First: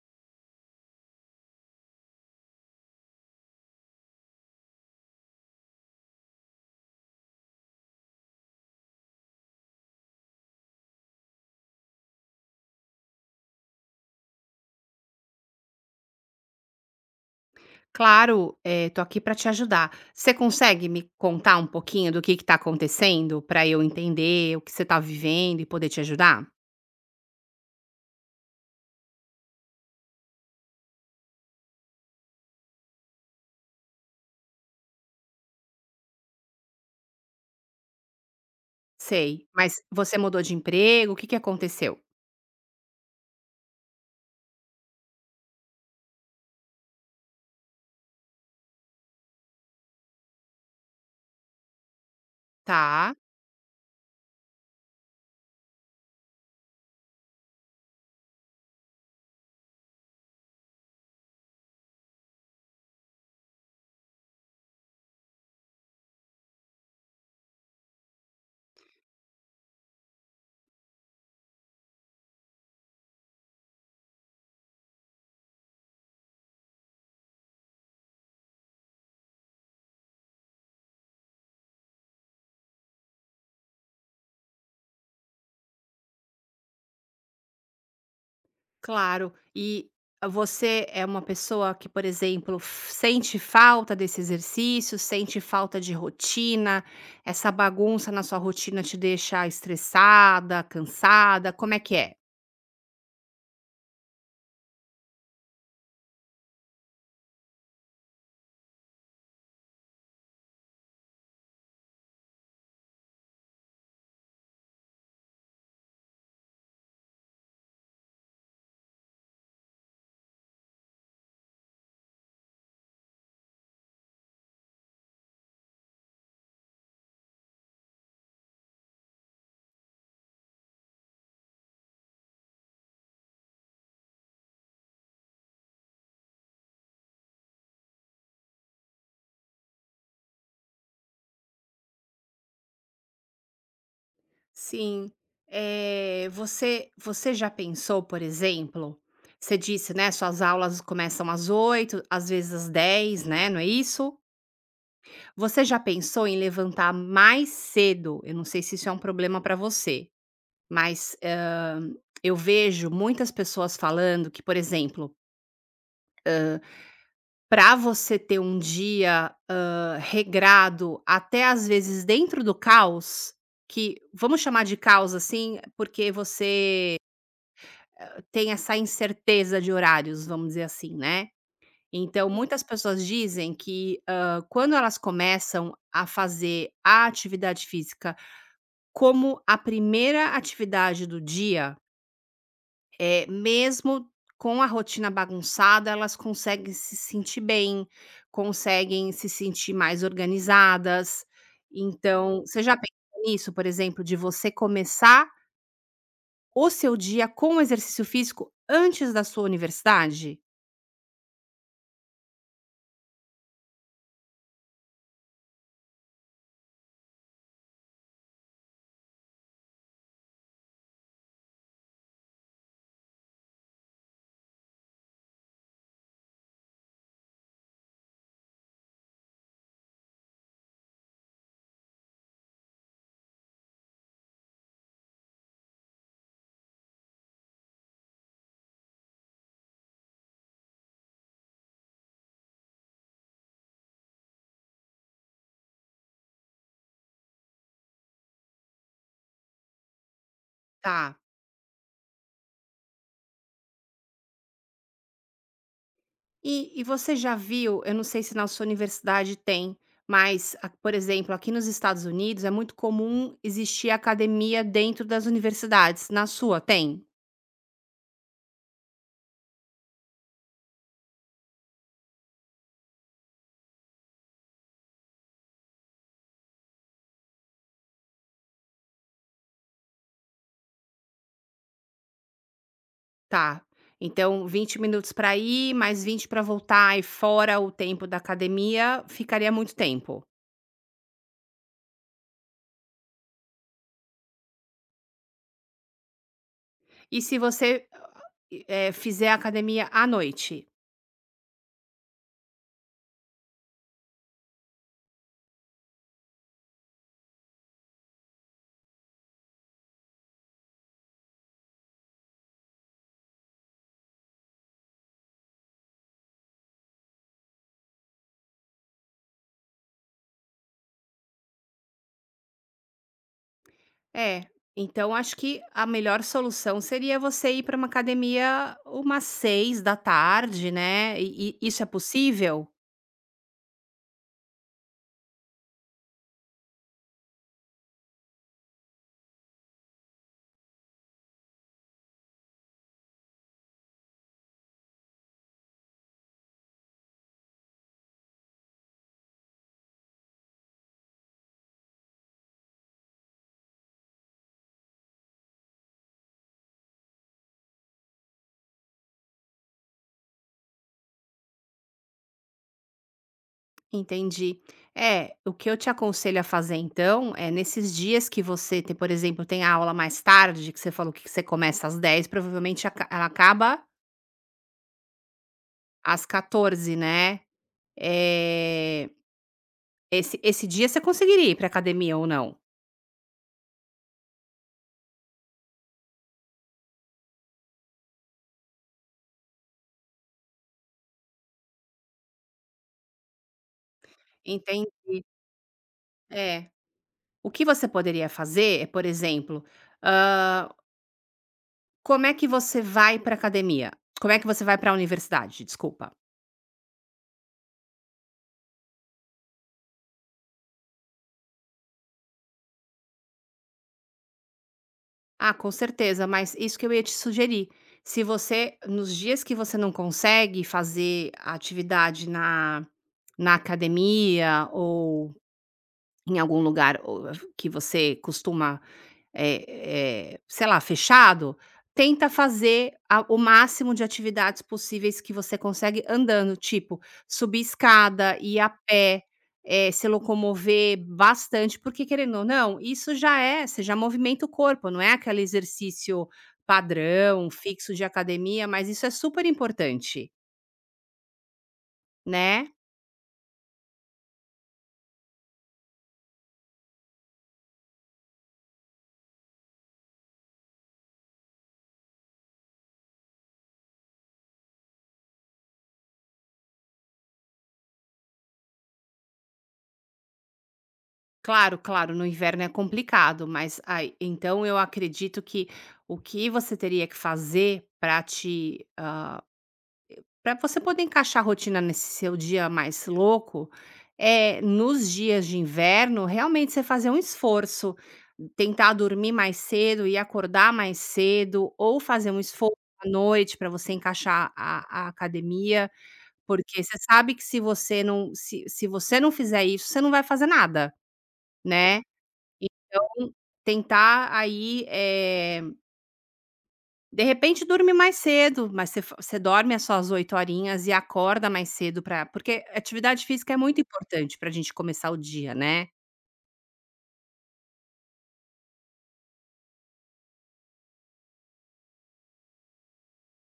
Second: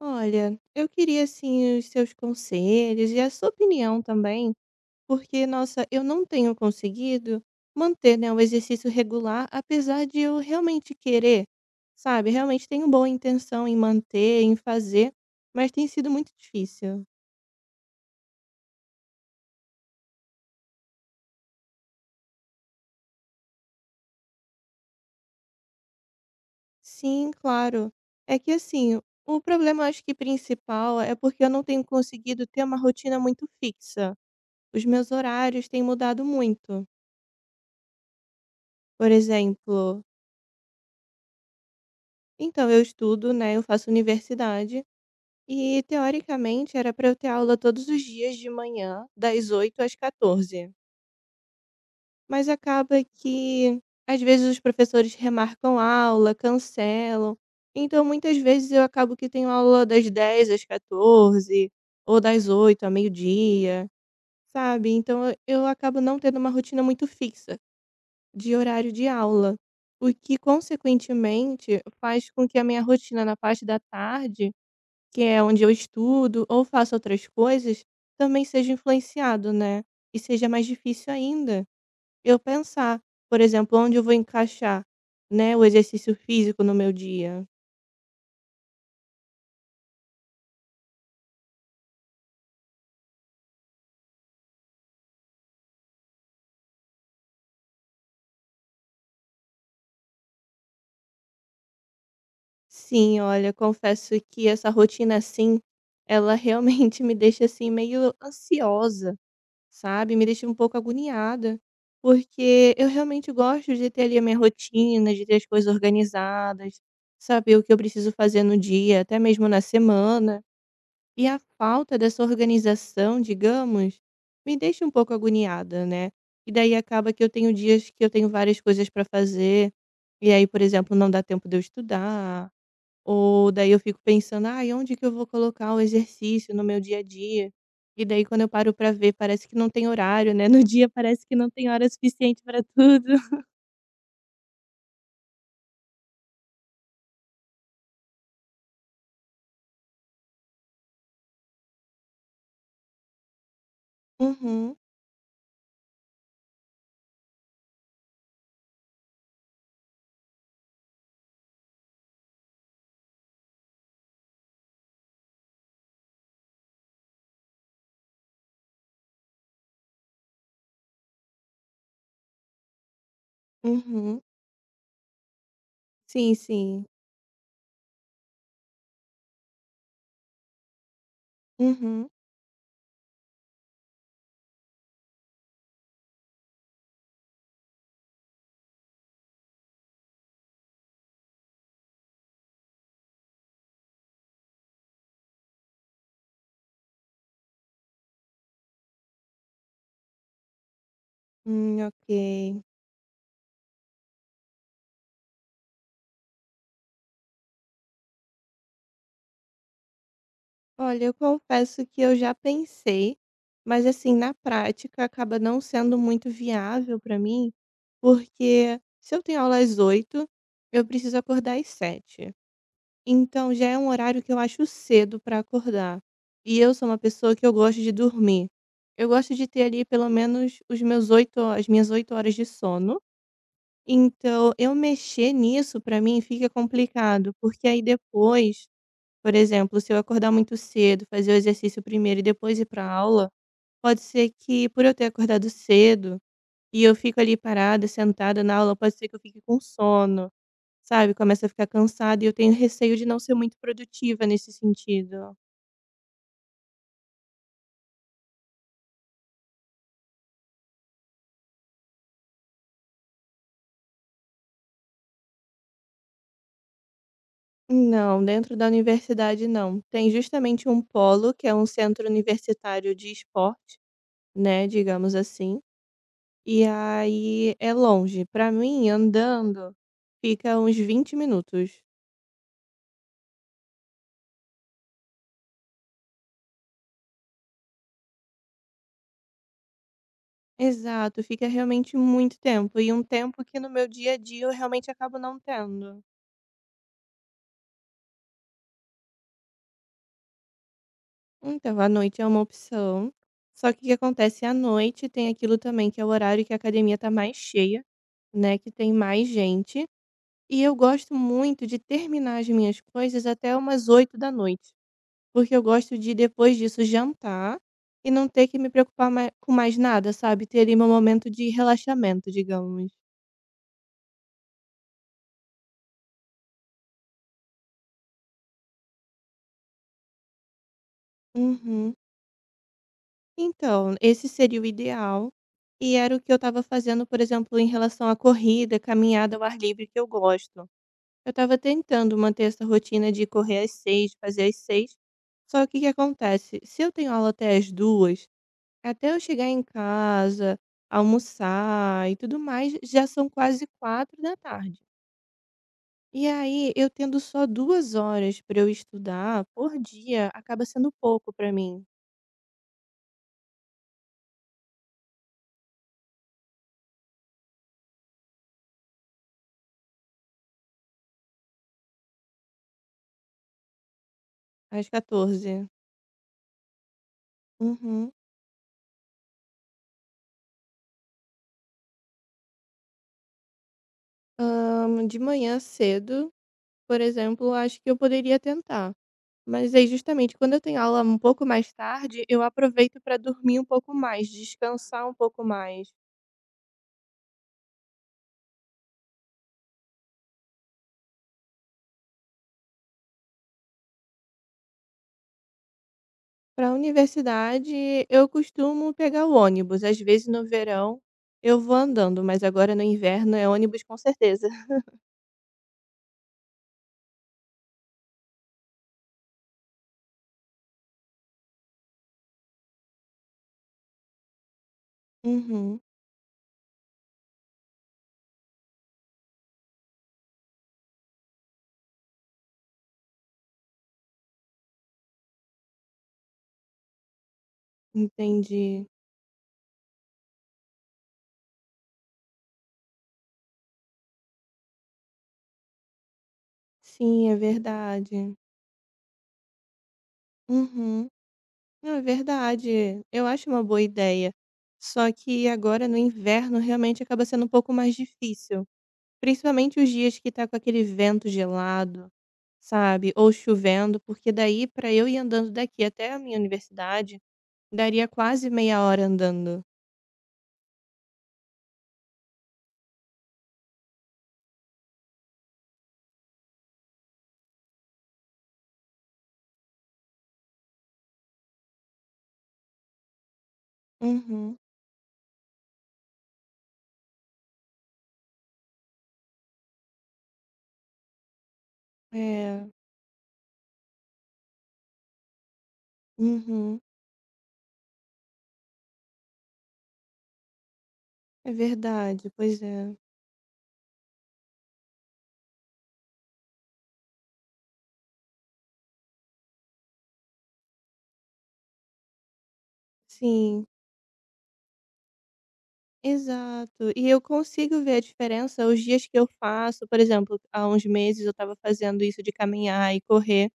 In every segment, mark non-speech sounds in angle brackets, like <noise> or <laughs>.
Olha, eu queria assim os seus conselhos e a sua opinião também, porque nossa, eu não tenho conseguido manter, né, o exercício regular, apesar de eu realmente querer, sabe? Realmente tenho boa intenção em manter, em fazer, mas tem sido muito difícil. Claro, tô aqui para te ajudar. Você consegue me contar um pouquinho do que tá acontecendo para eu entender o que você tá vivendo e poder te ajudar? Sim, claro. É que assim, o problema acho que principal é porque eu não tenho conseguido ter uma rotina muito fixa. Os meus horários têm mudado muito. Por Sei, mas exemplo, você mudou de emprego, o que aconteceu? então, eu estudo, né, eu faço universidade e teoricamente era para eu ter aula todos os dias de manhã, das 8 às 14. Mas acaba Tá, que às vezes os professores remarcam aula, cancelam. Então, muitas vezes eu acabo que tenho aula das 10 às 14 ou das 8 a meio-dia, sabe? Então, eu acabo não tendo uma rotina muito fixa de horário de aula, o que consequentemente faz com que a minha rotina na parte da tarde que é onde eu estudo ou faço outras coisas, também seja influenciado, né? E seja mais difícil ainda eu pensar, por exemplo, onde eu vou encaixar, né, o exercício físico no meu dia. claro. E você é uma pessoa que, por exemplo, sente falta desse exercício, sente falta de rotina, essa bagunça na sua rotina te deixa estressada, cansada, como é que é? Sim, olha, confesso que essa rotina assim, ela realmente <laughs> me deixa assim meio ansiosa, sabe? Me deixa um pouco agoniada, porque eu realmente gosto de ter ali a minha rotina, de ter as coisas organizadas, saber o que eu preciso fazer no dia, até mesmo na semana. E a falta dessa organização, digamos, me deixa um pouco agoniada, né. E daí acaba que eu tenho dias que eu tenho várias coisas para fazer, e aí, por exemplo, não dá tempo de eu estudar, ou daí eu fico pensando: ah, onde que eu vou colocar o exercício no meu dia a dia?". E daí quando eu paro para ver, parece que não tem horário, né, no dia parece que não tem hora suficiente para tudo. <laughs> Sim. Você já pensou, por exemplo, você disse, né, suas aulas começam às oito às vezes às dez, né, não é isso? Uhum, Você já pensou em levantar mais cedo? Eu não sei se isso é um problema para você, mas, eu vejo muitas pessoas falando que, por exemplo, para você ter um dia, regrado, até às vezes dentro do caos, que uhum. vamos chamar de caos, assim, porque Sim, sim. você tem essa incerteza de horários, vamos dizer assim, né. Uhum. Então muitas pessoas dizem que, quando elas começam a fazer a atividade física como a primeira atividade do dia, é mesmo com a rotina bagunçada, elas conseguem se sentir bem, conseguem se sentir mais organizadas. Então, Ok. você já pensou nisso, por exemplo, de você começar o seu dia com o exercício físico antes da sua universidade? Olha, eu confesso que eu já pensei, mas assim, na prática acaba não sendo muito viável para mim, porque se eu tenho aula às 8, eu preciso acordar às 7. Então já é um horário que eu acho cedo para acordar. E eu sou uma pessoa que eu gosto de dormir. Eu gosto de ter ali pelo menos os meus 8, ho- as minhas 8 horas de sono. Então, eu mexer nisso para mim fica complicado, porque aí depois por exemplo, se eu acordar muito cedo, fazer o exercício primeiro e depois ir pra aula, pode ser que por eu ter acordado cedo, e eu fico ali parada, sentada na aula, pode ser que eu fique com sono, sabe, Tá. começa a ficar cansada e eu tenho receio de não ser muito produtiva nesse sentido. E você já viu, eu não sei se na sua universidade tem, mas a, por exemplo, aqui nos Estados Unidos é muito comum existir academia dentro das universidades. Na sua tem? Não, dentro da universidade não. Tem justamente um polo, que é um centro universitário de esporte, né, digamos assim, e aí é longe. Para mim, andando, fica uns 20 minutos. Tá. Então 20 minutos para ir, mais 20 para voltar e fora o tempo da academia, ficaria muito tempo. Exato, fica realmente muito tempo, e um tempo que no meu dia a dia eu realmente acabo não tendo. E se você, fizer academia à noite? Então, à noite é uma opção, só que o que acontece, à noite tem aquilo também que é o horário que a academia tá mais cheia, né, que tem mais gente, e eu gosto muito de terminar as minhas coisas até umas 8 da noite, porque eu gosto de depois disso jantar e não ter que me preocupar mai com mais nada, sabe, ter ali meu momento de relaxamento, digamos. É, então acho que a melhor solução seria você ir para uma academia umas seis da tarde, né, e isso é Uhum. possível? Então, esse seria o ideal, e era o que eu estava fazendo, por exemplo, em relação à corrida, caminhada ao ar livre que eu gosto. Eu estava tentando manter essa rotina de correr às 6, fazer às 6. Só que o que acontece? Se eu tenho aula até às 2, até eu chegar em casa, almoçar e tudo mais, já são quase 4 da tarde. E aí, eu tendo só 2 horas para eu estudar por dia, acaba sendo pouco para mim, Entendi. É, o que eu te aconselho a fazer então, é nesses dias que você tem, por exemplo, tem a aula mais tarde, que você falou que você começa às dez, provavelmente aca ela acaba às 14. às 14, né. Uhum. É, esse dia você conseguiria ir para academia ou não? De manhã cedo, por exemplo, acho que eu poderia tentar. Mas aí, justamente, quando eu tenho aula um pouco mais tarde, eu aproveito para dormir um pouco mais, Enten descansar um pouco mais. é. O que você poderia fazer é, por exemplo, como é que você vai pra academia? Como é que você vai pra universidade? Desculpa. Para a universidade, eu costumo pegar o ônibus. Às vezes, no verão, eu vou andando, mas agora no inverno é ônibus com certeza. <laughs> Ah, com certeza, mas isso que eu ia te sugerir. Se você, nos dias que você não consegue fazer a atividade na, na academia ou Uhum, em algum lugar ou, que você costuma Eh sei lá, fechado, tenta fazer a o máximo de atividades possíveis que você consegue andando, tipo, subir escada, ir a entendi. pé, se locomover bastante, porque querendo ou não, isso já é, você já movimenta o corpo, não é aquele exercício Sim, é padrão, fixo de verdade. academia, mas isso é super importante, Uhum. Não, é né. verdade. Eu acho uma boa ideia. Só que agora no inverno realmente acaba sendo um pouco mais difícil. Principalmente os dias que tá com aquele vento gelado, sabe? Ou chovendo, porque daí pra eu ir andando daqui até a minha universidade, daria quase meia hora andando. Claro, claro, no inverno é complicado, mas aí então eu acredito que o que você teria que fazer para te para você poder encaixar a rotina nesse seu dia mais louco, Uhum. é nos dias de inverno, realmente você fazer um esforço, tentar dormir mais cedo e acordar mais cedo, ou fazer um É. esforço à noite para você encaixar a academia, Uhum. porque você sabe que se você não fizer isso, você não vai fazer nada, É né. verdade, pois é. Então, tentar aí, de repente dorme mais cedo, mas você fa você dorme as suas 8 horinhas e acorda mais cedo para, porque atividade física é Sim, muito importante para a gente começar o dia, né. exato. E eu consigo ver a diferença os dias que eu faço, por exemplo, há uns meses eu estava fazendo isso de caminhar e correr.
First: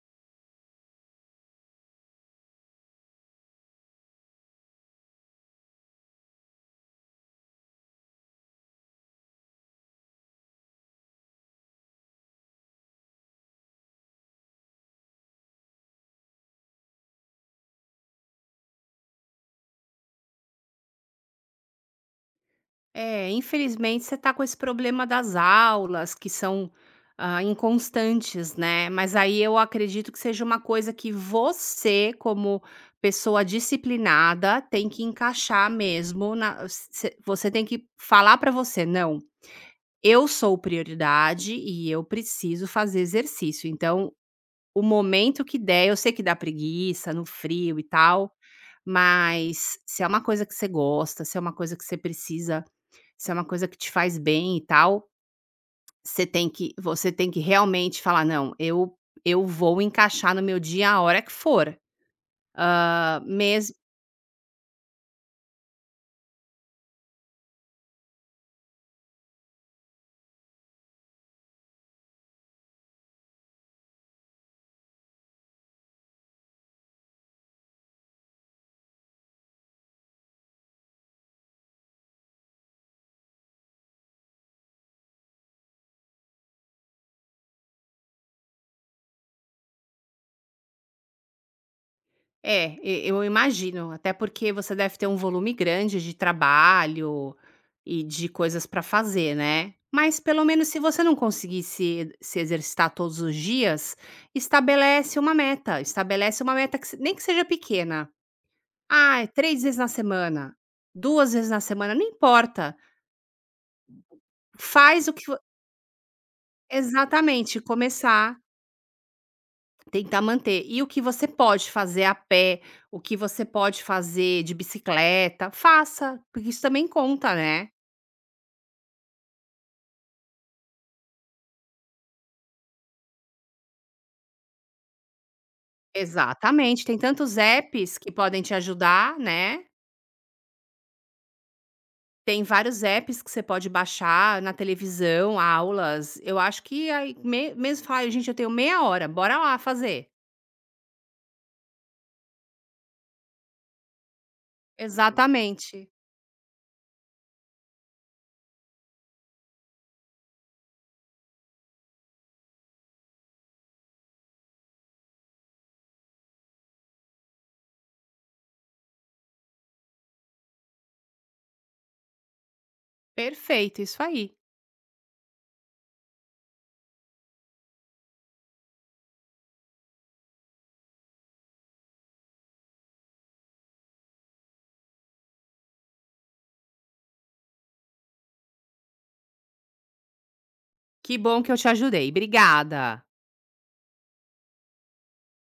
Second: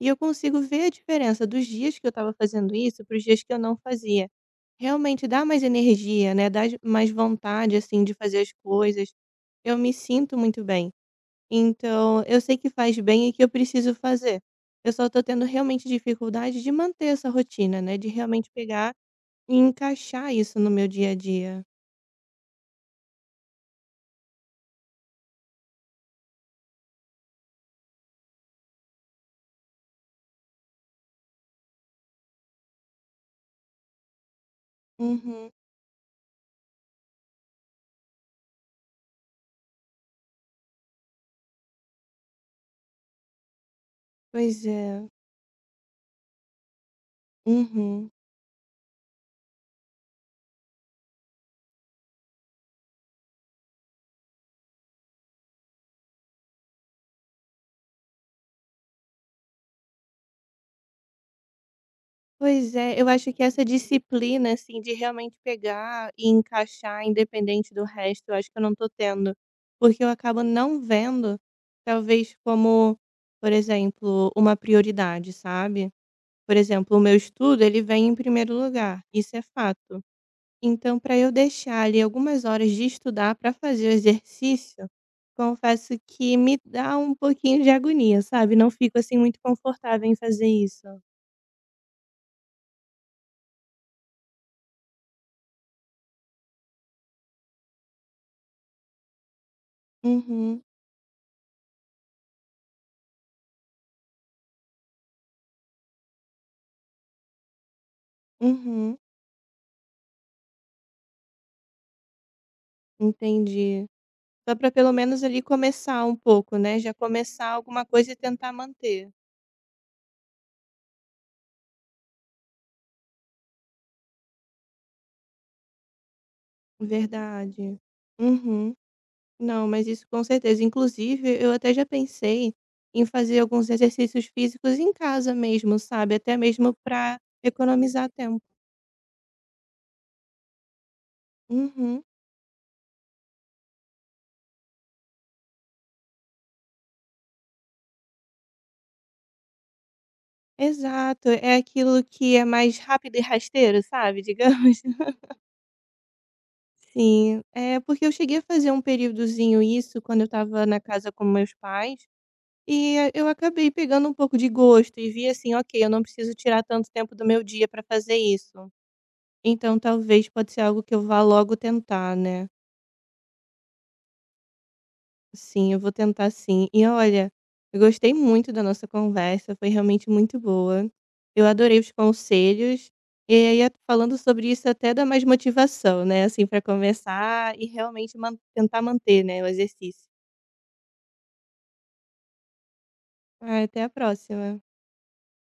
E eu consigo ver a diferença dos dias que eu estava fazendo isso para os dias que eu não fazia. Realmente dá mais energia, né, dá mais vontade, assim, de fazer as coisas. Eu me sinto muito bem. Então, eu sei que faz bem e que eu preciso fazer. Eu só tô tendo realmente dificuldade de manter essa rotina, né, de realmente pegar e encaixar isso no meu dia a dia. É, infelizmente você tá com esse problema das aulas que são, inconstantes, né, mas aí eu acredito que seja uma coisa que você, como pessoa disciplinada, tem que Uhum. encaixar mesmo na s você tem que falar para você: "Não, eu sou prioridade e eu preciso fazer exercício, então Pois o é. momento que der, eu sei que dá preguiça no frio e Uhum. tal, mas se é uma coisa que você gosta, se é uma coisa que você precisa, se é uma coisa que te faz bem e tal, você tem que realmente falar: "Não, eu vou encaixar no meu dia a hora que for". Pois é, eu Hã, acho que essa mes disciplina, assim, de realmente pegar e encaixar independente do resto, eu acho que eu não tô tendo, porque eu acabo não vendo, talvez como, por exemplo, uma prioridade, sabe. Por exemplo, o meu estudo, ele vem em primeiro lugar, isso é fato. Então para eu deixar ali algumas horas de estudar para fazer o exercício, confesso que me dá um pouquinho de agonia, sabe, não fico, assim, muito confortável em fazer isso. É, e eu imagino, até porque você deve ter um volume grande de trabalho e de coisas para fazer, né? Mas pelo Uhum, menos se você não conseguir se exercitar todos os dias, estabelece uma meta. Estabelece uma meta que nem que seja pequena. uhum. Ah, é três vezes na semana, duas vezes na semana, não importa. Entendi. Só para pelo Faz o menos que. Vo- ali começar um pouco, né, já começar Exatamente, alguma coisa e começar, tentar manter. tentar manter. E o que você pode fazer a pé, o que você pode fazer de bicicleta, faça, porque isso também conta, né. Verdade. Uhum. Não, mas isso com certeza. Inclusive, eu até já pensei em fazer alguns exercícios físicos em casa mesmo, sabe, até mesmo Exatamente, tem para tantos apps economizar que tempo. podem te ajudar, né. Uhum. Tem vários apps que você pode baixar na televisão, aulas. Eu acho que aí me mesmo falar: "Ai, gente, eu tenho meia hora, bora lá fazer". Exato, é aquilo que é mais rápido e rasteiro, sabe, digamos. <laughs> Exatamente. Sim, é porque eu cheguei a fazer um períodozinho isso quando eu estava na casa com meus pais. E eu acabei pegando um pouco de gosto e vi assim: "Ok, eu não preciso tirar tanto tempo do meu dia para fazer isso. Então talvez pode ser algo que eu vá logo tentar, né. Perfeito, isso aí. Sim, eu vou tentar sim". E olha, eu gostei muito da nossa conversa, foi realmente muito boa. Eu adorei os conselhos, e aí a falando sobre isso até dá mais motivação, né, assim, para começar e realmente man tentar manter, né, o exercício. Que bom que eu te ajudei. Obrigada. Ai, até a próxima.